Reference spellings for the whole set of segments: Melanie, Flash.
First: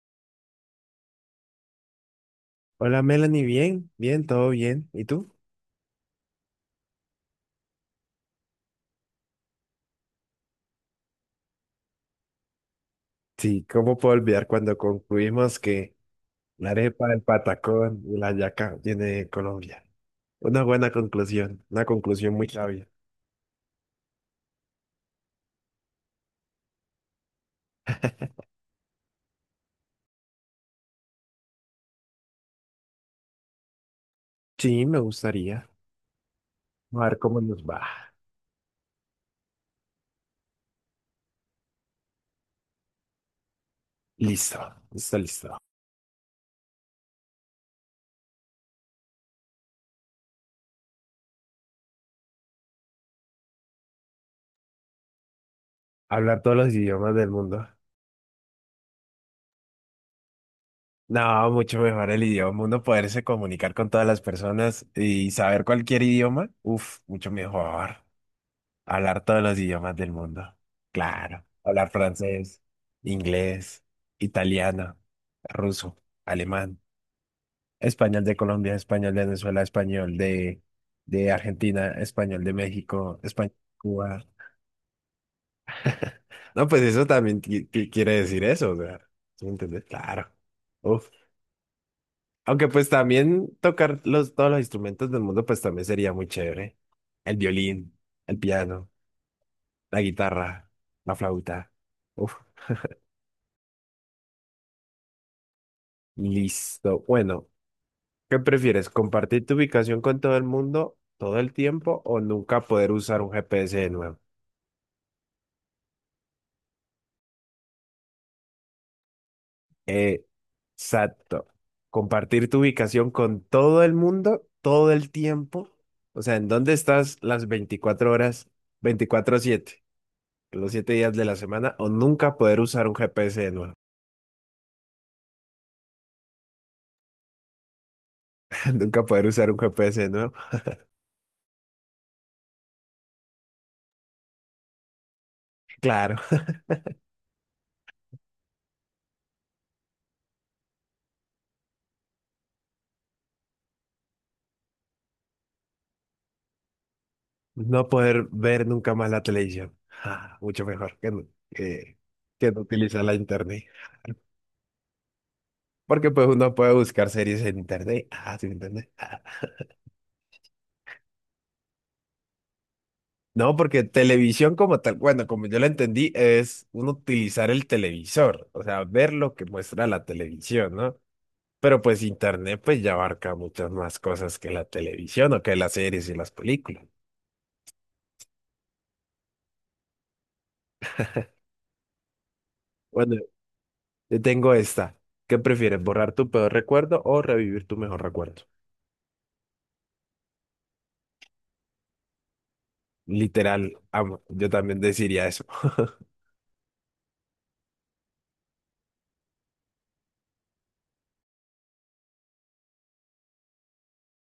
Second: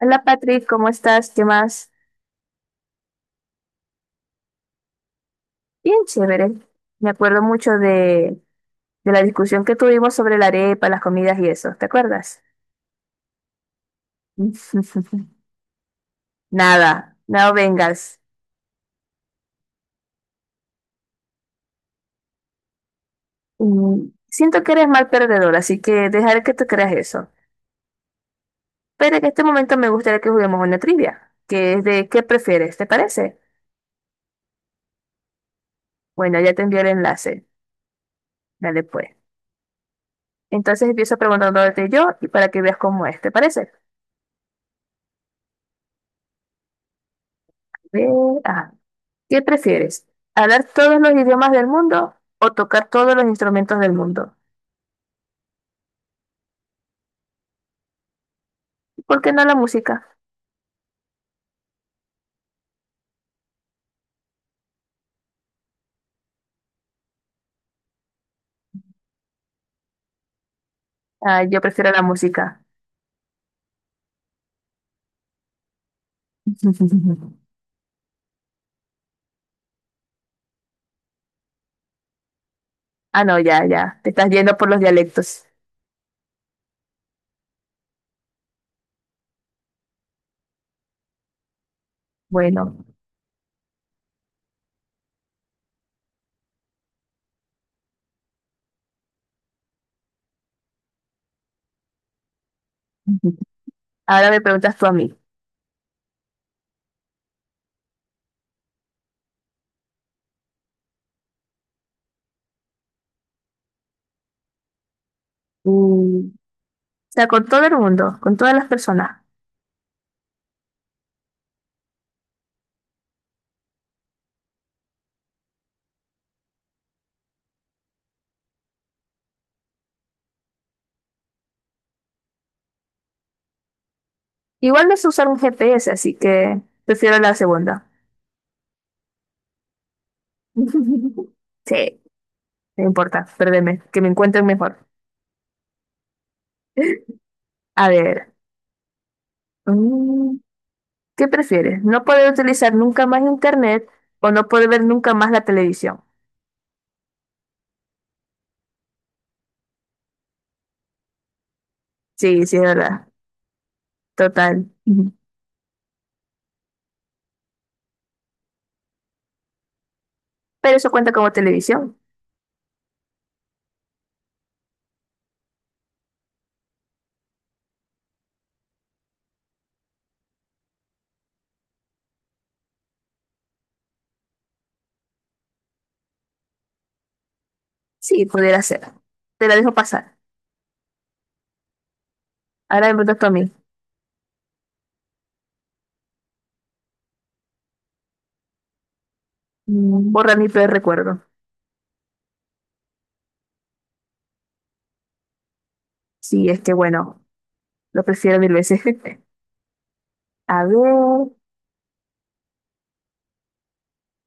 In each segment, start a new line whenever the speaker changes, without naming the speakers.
Hola Patrick, ¿cómo estás? ¿Qué más?
Hola Melanie, bien, bien, todo bien. ¿Y tú?
Bien chévere. Me acuerdo de la discusión que tuvimos sobre la arepa, las comidas y eso, ¿te acuerdas?
Sí, ¿cómo puedo olvidar cuando concluimos que la arepa,
Nada,
el
no
patacón y
vengas.
la yaca viene de Colombia? Una buena conclusión, una conclusión muy sabia.
Siento que eres mal perdedor, así que dejaré que tú creas eso. Pero en este momento me gustaría que juguemos una trivia, que es de ¿qué prefieres? ¿Te parece?
Sí, me gustaría.
Bueno, ya te envié el
A ver cómo
enlace.
nos va.
Dale pues. Entonces empiezo preguntándote yo y para que veas cómo es, ¿te parece?
Listo, listo, listo.
Ve, ajá. ¿Qué prefieres? ¿Hablar todos los idiomas del mundo o tocar todos los instrumentos del mundo?
Hablar todos los idiomas del mundo.
¿Por qué no la música?
No, mucho mejor el idioma. Uno poderse comunicar con todas las personas y saber cualquier idioma. Uf, mucho mejor. Hablar todos los idiomas del mundo.
Ah,
Claro.
yo prefiero
Hablar
la música.
francés, inglés, italiano, ruso, alemán, español de Colombia, español de Venezuela, español de Argentina, español de México,
Ah, no,
español
ya,
de
ya. Te
Cuba.
estás yendo por los dialectos.
No, pues eso también quiere decir eso, o sea, ¿sí me entiendes? Claro. Uf. Aunque
Bueno,
pues también tocar todos los instrumentos del mundo pues también sería muy chévere. El violín, el piano, la guitarra, la flauta. Uf.
ahora me preguntas tú a mí.
Listo. Bueno, ¿qué prefieres? ¿Compartir tu ubicación con todo el mundo todo el tiempo o nunca poder usar un GPS de nuevo?
O sea, con todo el mundo, con todas las personas.
Exacto. Compartir tu ubicación con todo el mundo todo el tiempo. O sea, ¿en dónde estás las 24 horas, 24/7, los 7 días de la semana? O nunca poder usar un GPS de nuevo.
Igual no sé usar un GPS, así que prefiero la segunda.
Nunca poder usar un GPS de nuevo.
Sí, no importa, perdeme, que me encuentren mejor.
Claro.
A ver. mm, ¿Qué prefieres? ¿No poder utilizar nunca más internet o no poder ver nunca más la televisión?
No poder ver nunca más la televisión. Ah, mucho mejor que, que,
Sí,
que
sí,
no
es
utilizar
verdad.
la internet.
Total. Ujú.
Porque pues uno puede buscar series en internet. Ah, sí, internet. Ah.
Pero eso cuenta como televisión.
No, porque televisión como tal, bueno, como yo la entendí, es uno utilizar el televisor, o sea, ver lo que muestra la televisión, ¿no? Pero pues internet pues ya abarca muchas más cosas que la televisión o que las series y las películas.
Sí, pudiera ser. Te la dejo pasar. Ahora me
Bueno,
preguntas tú a mí.
te tengo esta. ¿Qué prefieres, borrar tu peor recuerdo o revivir tu mejor recuerdo?
Borra mi peor recuerdo.
Literal, amo. Yo también deciría eso.
Sí, es que bueno, lo prefiero mil veces. A ver.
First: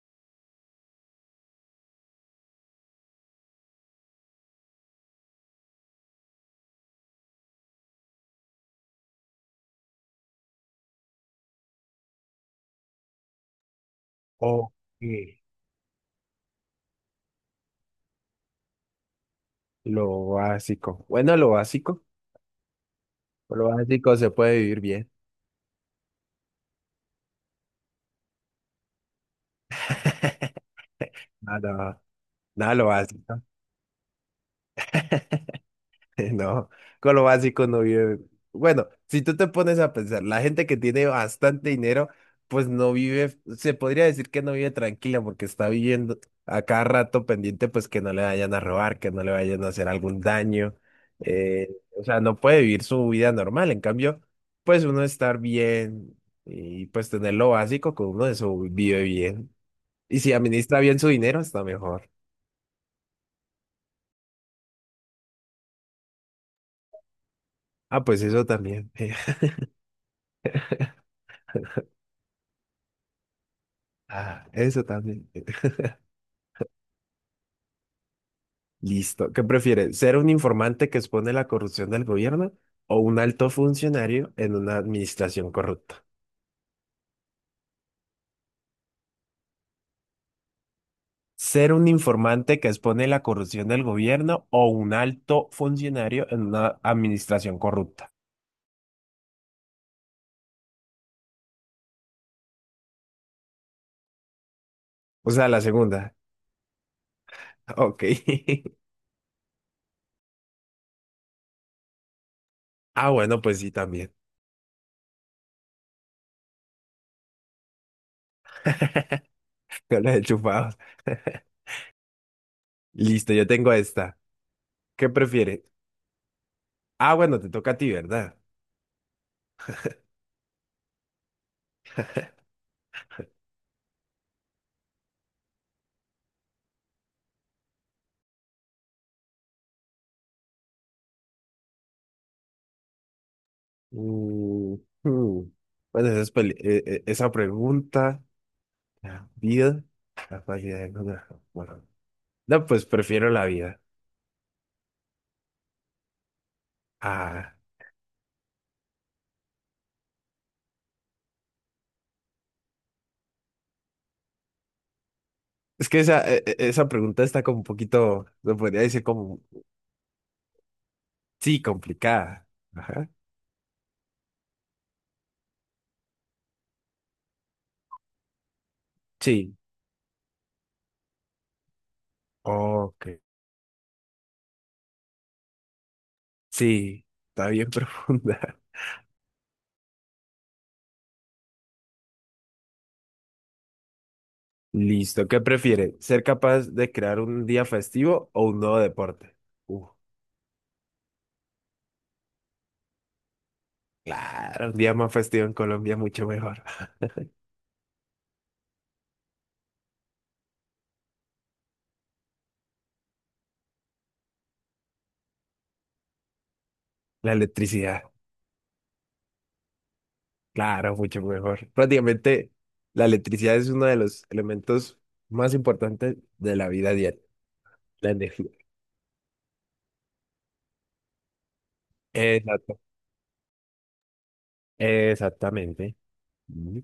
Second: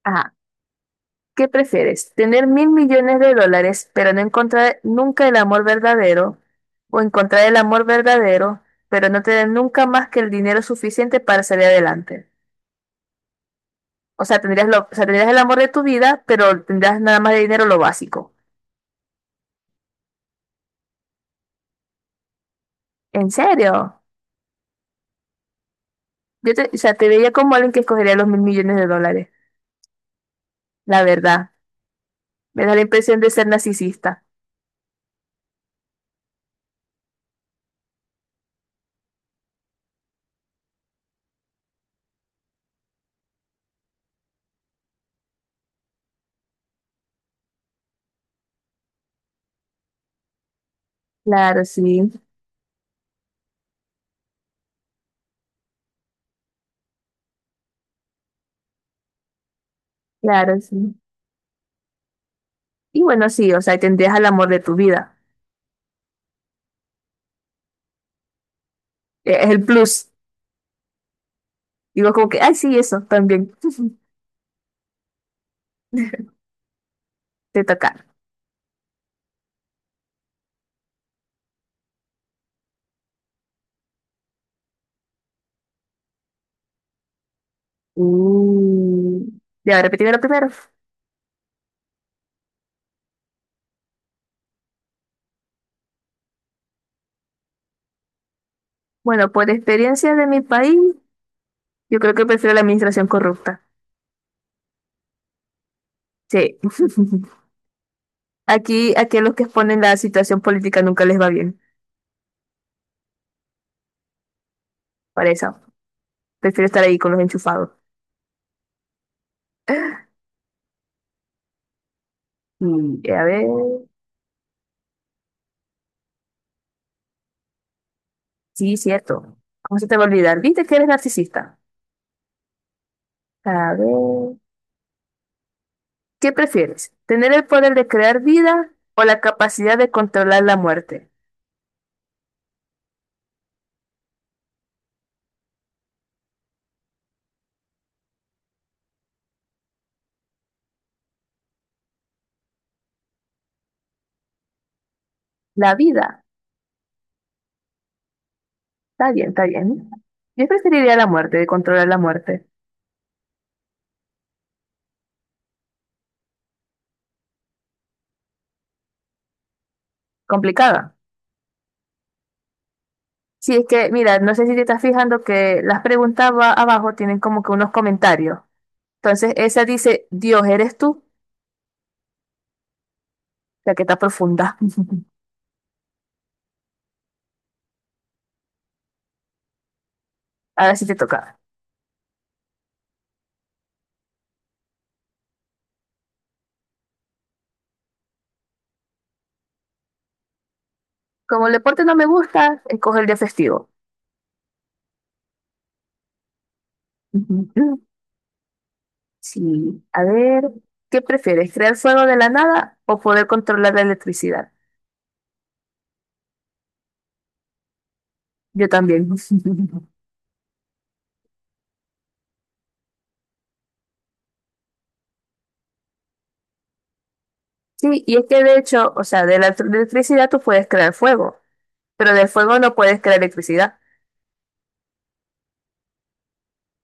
Ah, ¿qué prefieres? ¿Tener mil millones de dólares, pero no encontrar nunca el amor verdadero? ¿O encontrar el amor verdadero, pero no tener nunca más que el dinero suficiente para salir adelante? O sea,
Ok,
tendrías el amor de tu vida, pero tendrás nada más de dinero lo básico.
lo básico. Bueno, lo básico.
¿En
Lo
serio?
básico se puede vivir bien.
O sea, te veía como alguien que escogería los mil millones de dólares. La verdad.
Nada,
Me da
nada,
la
lo
impresión de
básico.
ser narcisista.
No, con lo básico no vive. Bueno, si tú te pones a pensar, la gente que tiene bastante dinero, pues no vive, se podría decir que no vive tranquila porque está viviendo a cada rato pendiente, pues que no le vayan a robar, que no le vayan a hacer algún daño.
Claro,
eh, o
sí.
sea, no puede vivir su vida normal. En cambio, pues uno estar bien y pues tener lo básico, con uno eso vive bien. Y si
Claro,
administra
sí.
bien su dinero, está mejor.
Y bueno, sí, o sea, tendrías el amor de tu vida.
Ah, pues eso también.
Es el plus. Digo como que, ay, sí, eso también.
Ah, eso también.
Te toca.
Listo. ¿Qué prefieres? ¿Ser un informante que expone la corrupción del gobierno o un alto funcionario en una administración corrupta?
Uh. Ya, repetirme lo primero.
¿Ser un informante que expone la corrupción del gobierno o un alto funcionario en una administración corrupta?
Bueno, por experiencia de mi país, yo creo que prefiero la administración corrupta.
O sea, la segunda.
Sí.
Ok.
Aquí a los que exponen la situación política nunca les va bien.
Ah, bueno, pues sí, también.
Para eso. Prefiero estar ahí con los enchufados.
Yo la he chupado.
A
Listo,
ver,
yo tengo esta. ¿Qué prefieres? Ah, bueno, te toca a ti, ¿verdad?
sí, cierto. ¿Cómo se te va a olvidar? ¿Viste que eres narcisista? A ver, ¿qué prefieres? ¿Tener el poder de crear vida o la capacidad de controlar la muerte?
Mm, hmm. Bueno, esa, esa pregunta. La vida, la calidad de lograr. Bueno, no, pues prefiero la vida.
La vida.
Ah,
Está bien, está bien. Yo preferiría la muerte, de controlar la muerte.
es que esa, esa pregunta está como un poquito, se podría decir como,
Complicada.
sí, complicada. Ajá.
Sí, es que, mira, no sé si te estás fijando que las preguntas abajo tienen como que unos comentarios. Entonces,
Sí.
esa dice, Dios, ¿eres tú?
Ok.
La que está profunda.
Sí, está bien profunda.
Ahora sí te toca.
Listo, ¿qué prefiere? ¿Ser capaz de crear un día festivo o un nuevo deporte? Uh,
Como el deporte no me gusta, escoge el día festivo.
claro, un día más festivo en Colombia, mucho mejor.
Ujú. Sí, a ver, ¿qué prefieres? ¿Crear fuego de la nada o poder controlar la electricidad?
La electricidad.
Yo también.
Claro, mucho mejor. Prácticamente la electricidad es uno de los elementos más importantes de la vida diaria,
Sí,
la
y es que
energía.
de hecho, o sea, de electricidad tú puedes crear fuego, pero del fuego no
Exacto.
puedes crear electricidad.
Exactamente. Mm.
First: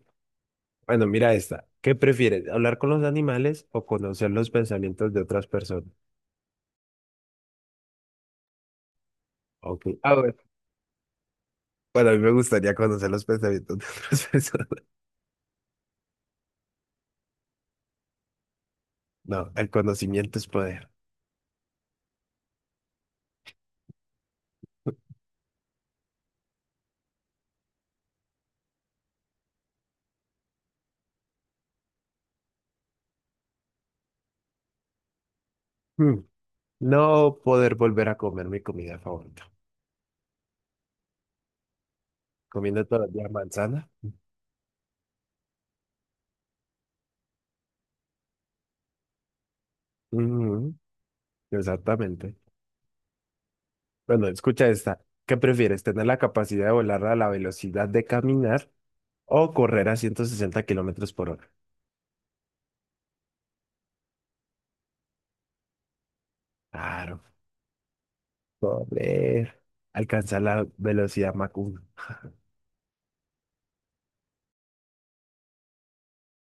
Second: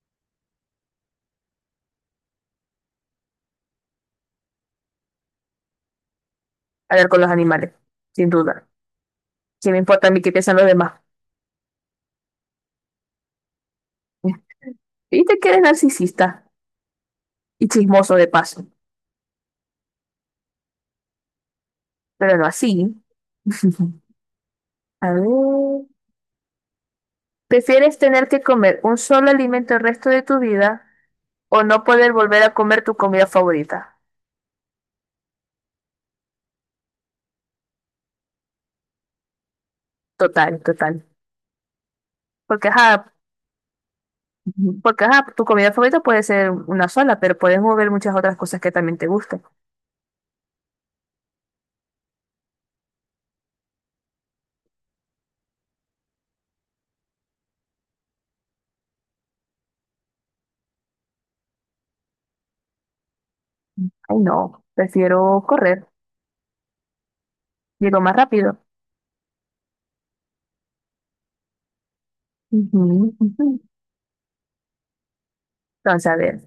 Bueno, mira esta. ¿Qué prefieres, hablar con los animales o conocer los pensamientos de otras personas?
A ver, con los animales, sin duda. ¿Qué me
Ok.
importa a
Ah,
mí qué
bueno.
piensan los demás?
Bueno, a mí me gustaría conocer los pensamientos de otras personas.
Y te quedes narcisista y chismoso de paso,
No, el conocimiento es poder.
pero no así. A ver. ¿Prefieres tener que comer un solo alimento el resto de tu vida o no poder volver a comer tu comida favorita?
Mm. No poder volver a comer mi comida favorita.
Total, total. Porque,
Comiendo todos los
ajá,
días manzana.
Ujú. Porque, ajá, tu comida favorita puede ser una sola, pero puedes mover muchas otras cosas que también te gusten.
Mm, exactamente. Bueno, escucha esta. ¿Qué prefieres, tener la capacidad de volar a la velocidad de caminar o correr a 160 kilómetros por hora?
Ay, no, prefiero correr,
Claro,
llego más rápido.
correr. Alcanzar la velocidad Mach 1.
Ujú, ujú. Entonces, a ver,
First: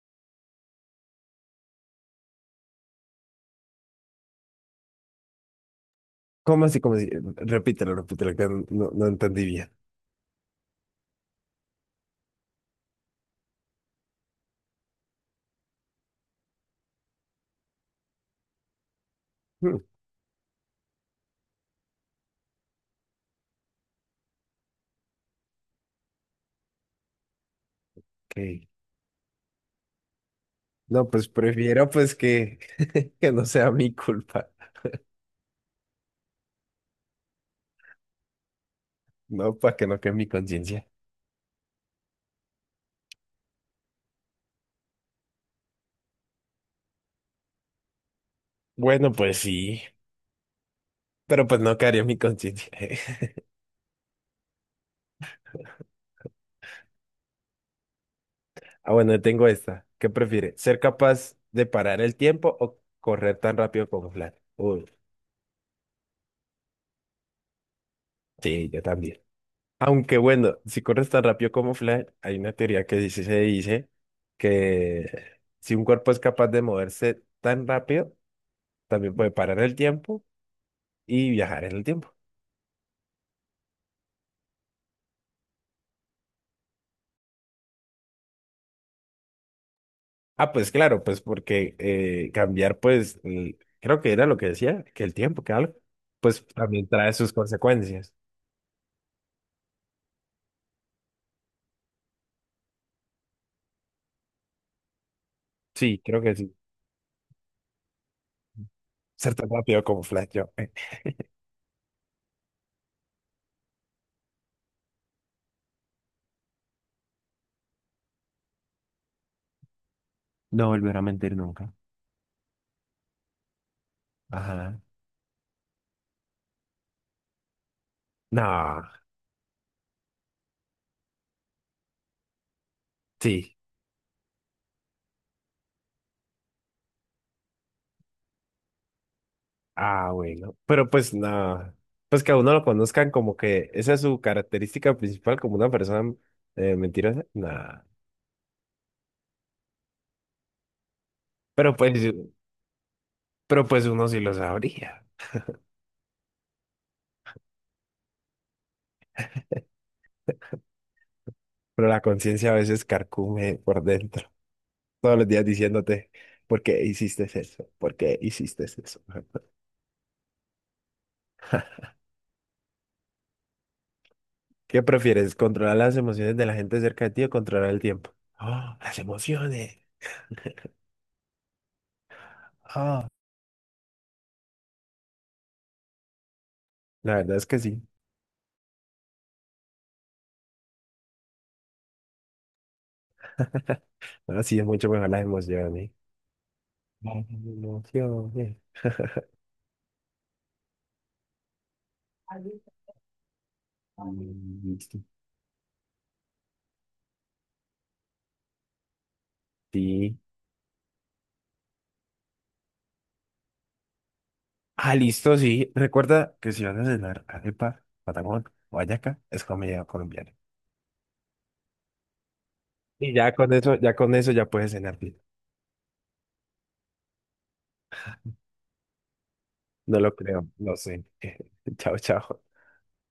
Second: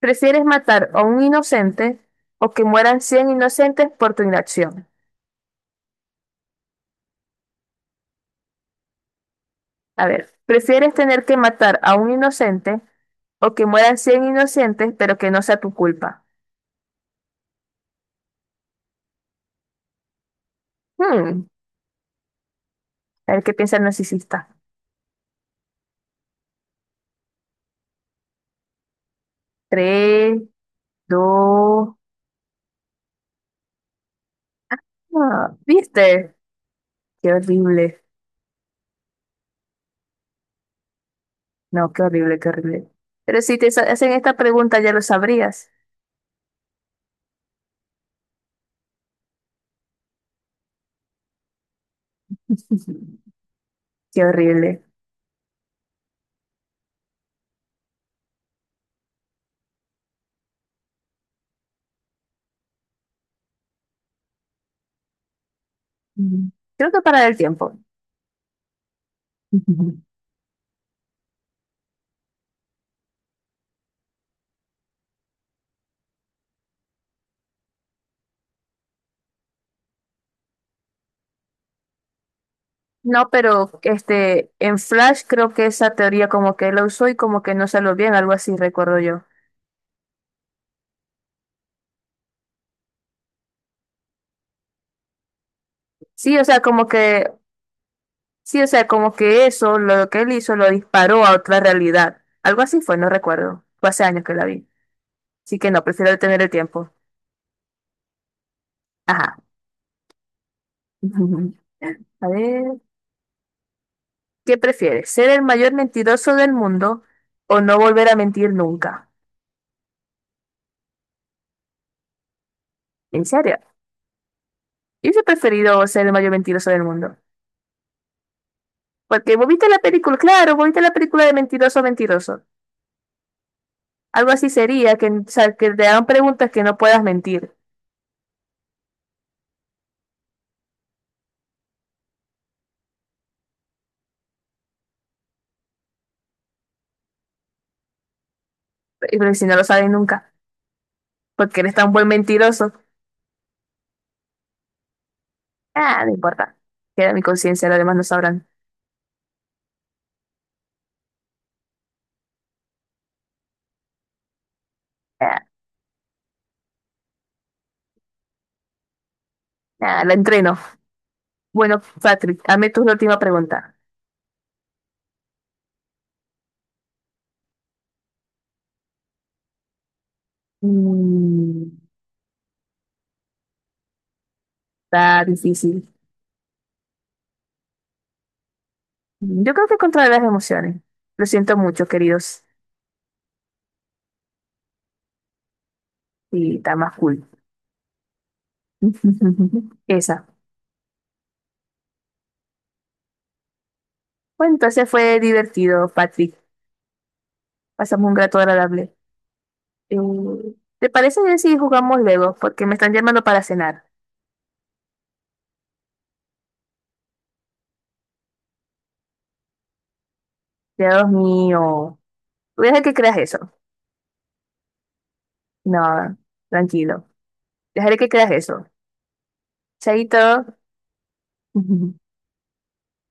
¿prefieres matar a un inocente o que mueran 100 inocentes por tu inacción?
¿Cómo así? ¿Cómo así? Repítelo, repítelo, que no, no entendí bien.
A ver, ¿prefieres tener que matar a un inocente o que mueran 100 inocentes, pero que no sea tu culpa?
Hmm.
Hmm, a ver qué piensa el narcisista.
Ok.
Tres,
No, pues prefiero
dos,
pues que, que no sea mi culpa.
ah, ¿viste? Qué horrible.
No, para que no quede mi conciencia.
No, qué horrible, qué horrible. Pero si te hacen esta pregunta ya lo sabrías.
Bueno, pues sí, pero pues no quedaría mi conciencia.
Qué horrible.
Ah, bueno, tengo esta. ¿Qué prefiere? ¿Ser capaz de parar el tiempo o correr tan rápido como Flash? Uy,
Mm. Creo que para el tiempo.
sí, yo también. Aunque bueno, si corres tan rápido como Flash, hay una teoría que dice, se dice que si un cuerpo es capaz de moverse tan rápido, también puede parar el tiempo y viajar en el tiempo.
No, pero este, en Flash creo que esa teoría como que la usó y como que no salió bien, algo así recuerdo yo.
Ah, pues claro, pues porque cambiar, pues, creo que era lo que decía, que el tiempo, que algo,
Sí, o
pues
sea, como
también trae
que
sus consecuencias.
Sí, o sea, como que eso, lo que él hizo, lo disparó a otra realidad. Algo así fue, no recuerdo. Fue hace años que la vi. Así que no,
Sí,
prefiero
creo que
detener el
sí.
tiempo.
Ser
Ajá.
tan rápido como Flash, yo.
A ver, ¿qué prefieres? ¿Ser el mayor mentiroso del mundo o no volver a mentir nunca?
No volver a mentir nunca.
¿En serio?
Ajá.
Yo hubiese preferido ser el mayor mentiroso del mundo.
No,
Porque vos viste la película, claro, vos viste la película de Mentiroso, Mentiroso.
sí.
Algo así sería, o sea, que te hagan preguntas que no puedas mentir.
Ah, bueno. Pero pues nada. Pues que a uno lo conozcan como que esa es su característica principal como una persona mentirosa. Nada.
Pero si no lo sabes nunca, porque eres
Pero
tan
pues,
buen mentiroso.
pero pues uno sí lo sabría.
Ah, no importa. Queda mi conciencia, los demás no sabrán.
Pero la conciencia a veces carcome por dentro. Todos los
Ah,
días diciéndote, ¿por qué hiciste eso? ¿Por qué hiciste eso?
la entreno. Bueno, Patrick, hazme tú la última pregunta.
¿Qué prefieres? ¿Controlar las emociones de la gente cerca de ti o controlar el tiempo? Ah, las emociones.
Mm,
Ah,
Está difícil.
la verdad es que sí.
Yo creo que contra las emociones. Lo siento mucho, queridos.
Ahora sí es mucho mejor las emociones.
Y está más cool.
Las emociones.
Esa. Bueno,
Mm,
entonces
listo.
fue divertido, Patrick. Pasamos un rato agradable. Eh,
Sí.
¿Te parece bien si jugamos luego? Porque me están llamando para cenar.
Ah, listo, sí. Recuerda que si vas a cenar arepa, patagón o hallaca, es comida colombiana.
Dios mío. Voy a dejar que
Y
creas
ya con
eso.
eso, ya con eso ya puedes cenar bien.
No, tranquilo. Dejaré que creas eso.
No lo creo,
Chaito.
no sé.
Ujú.
Chao, chao.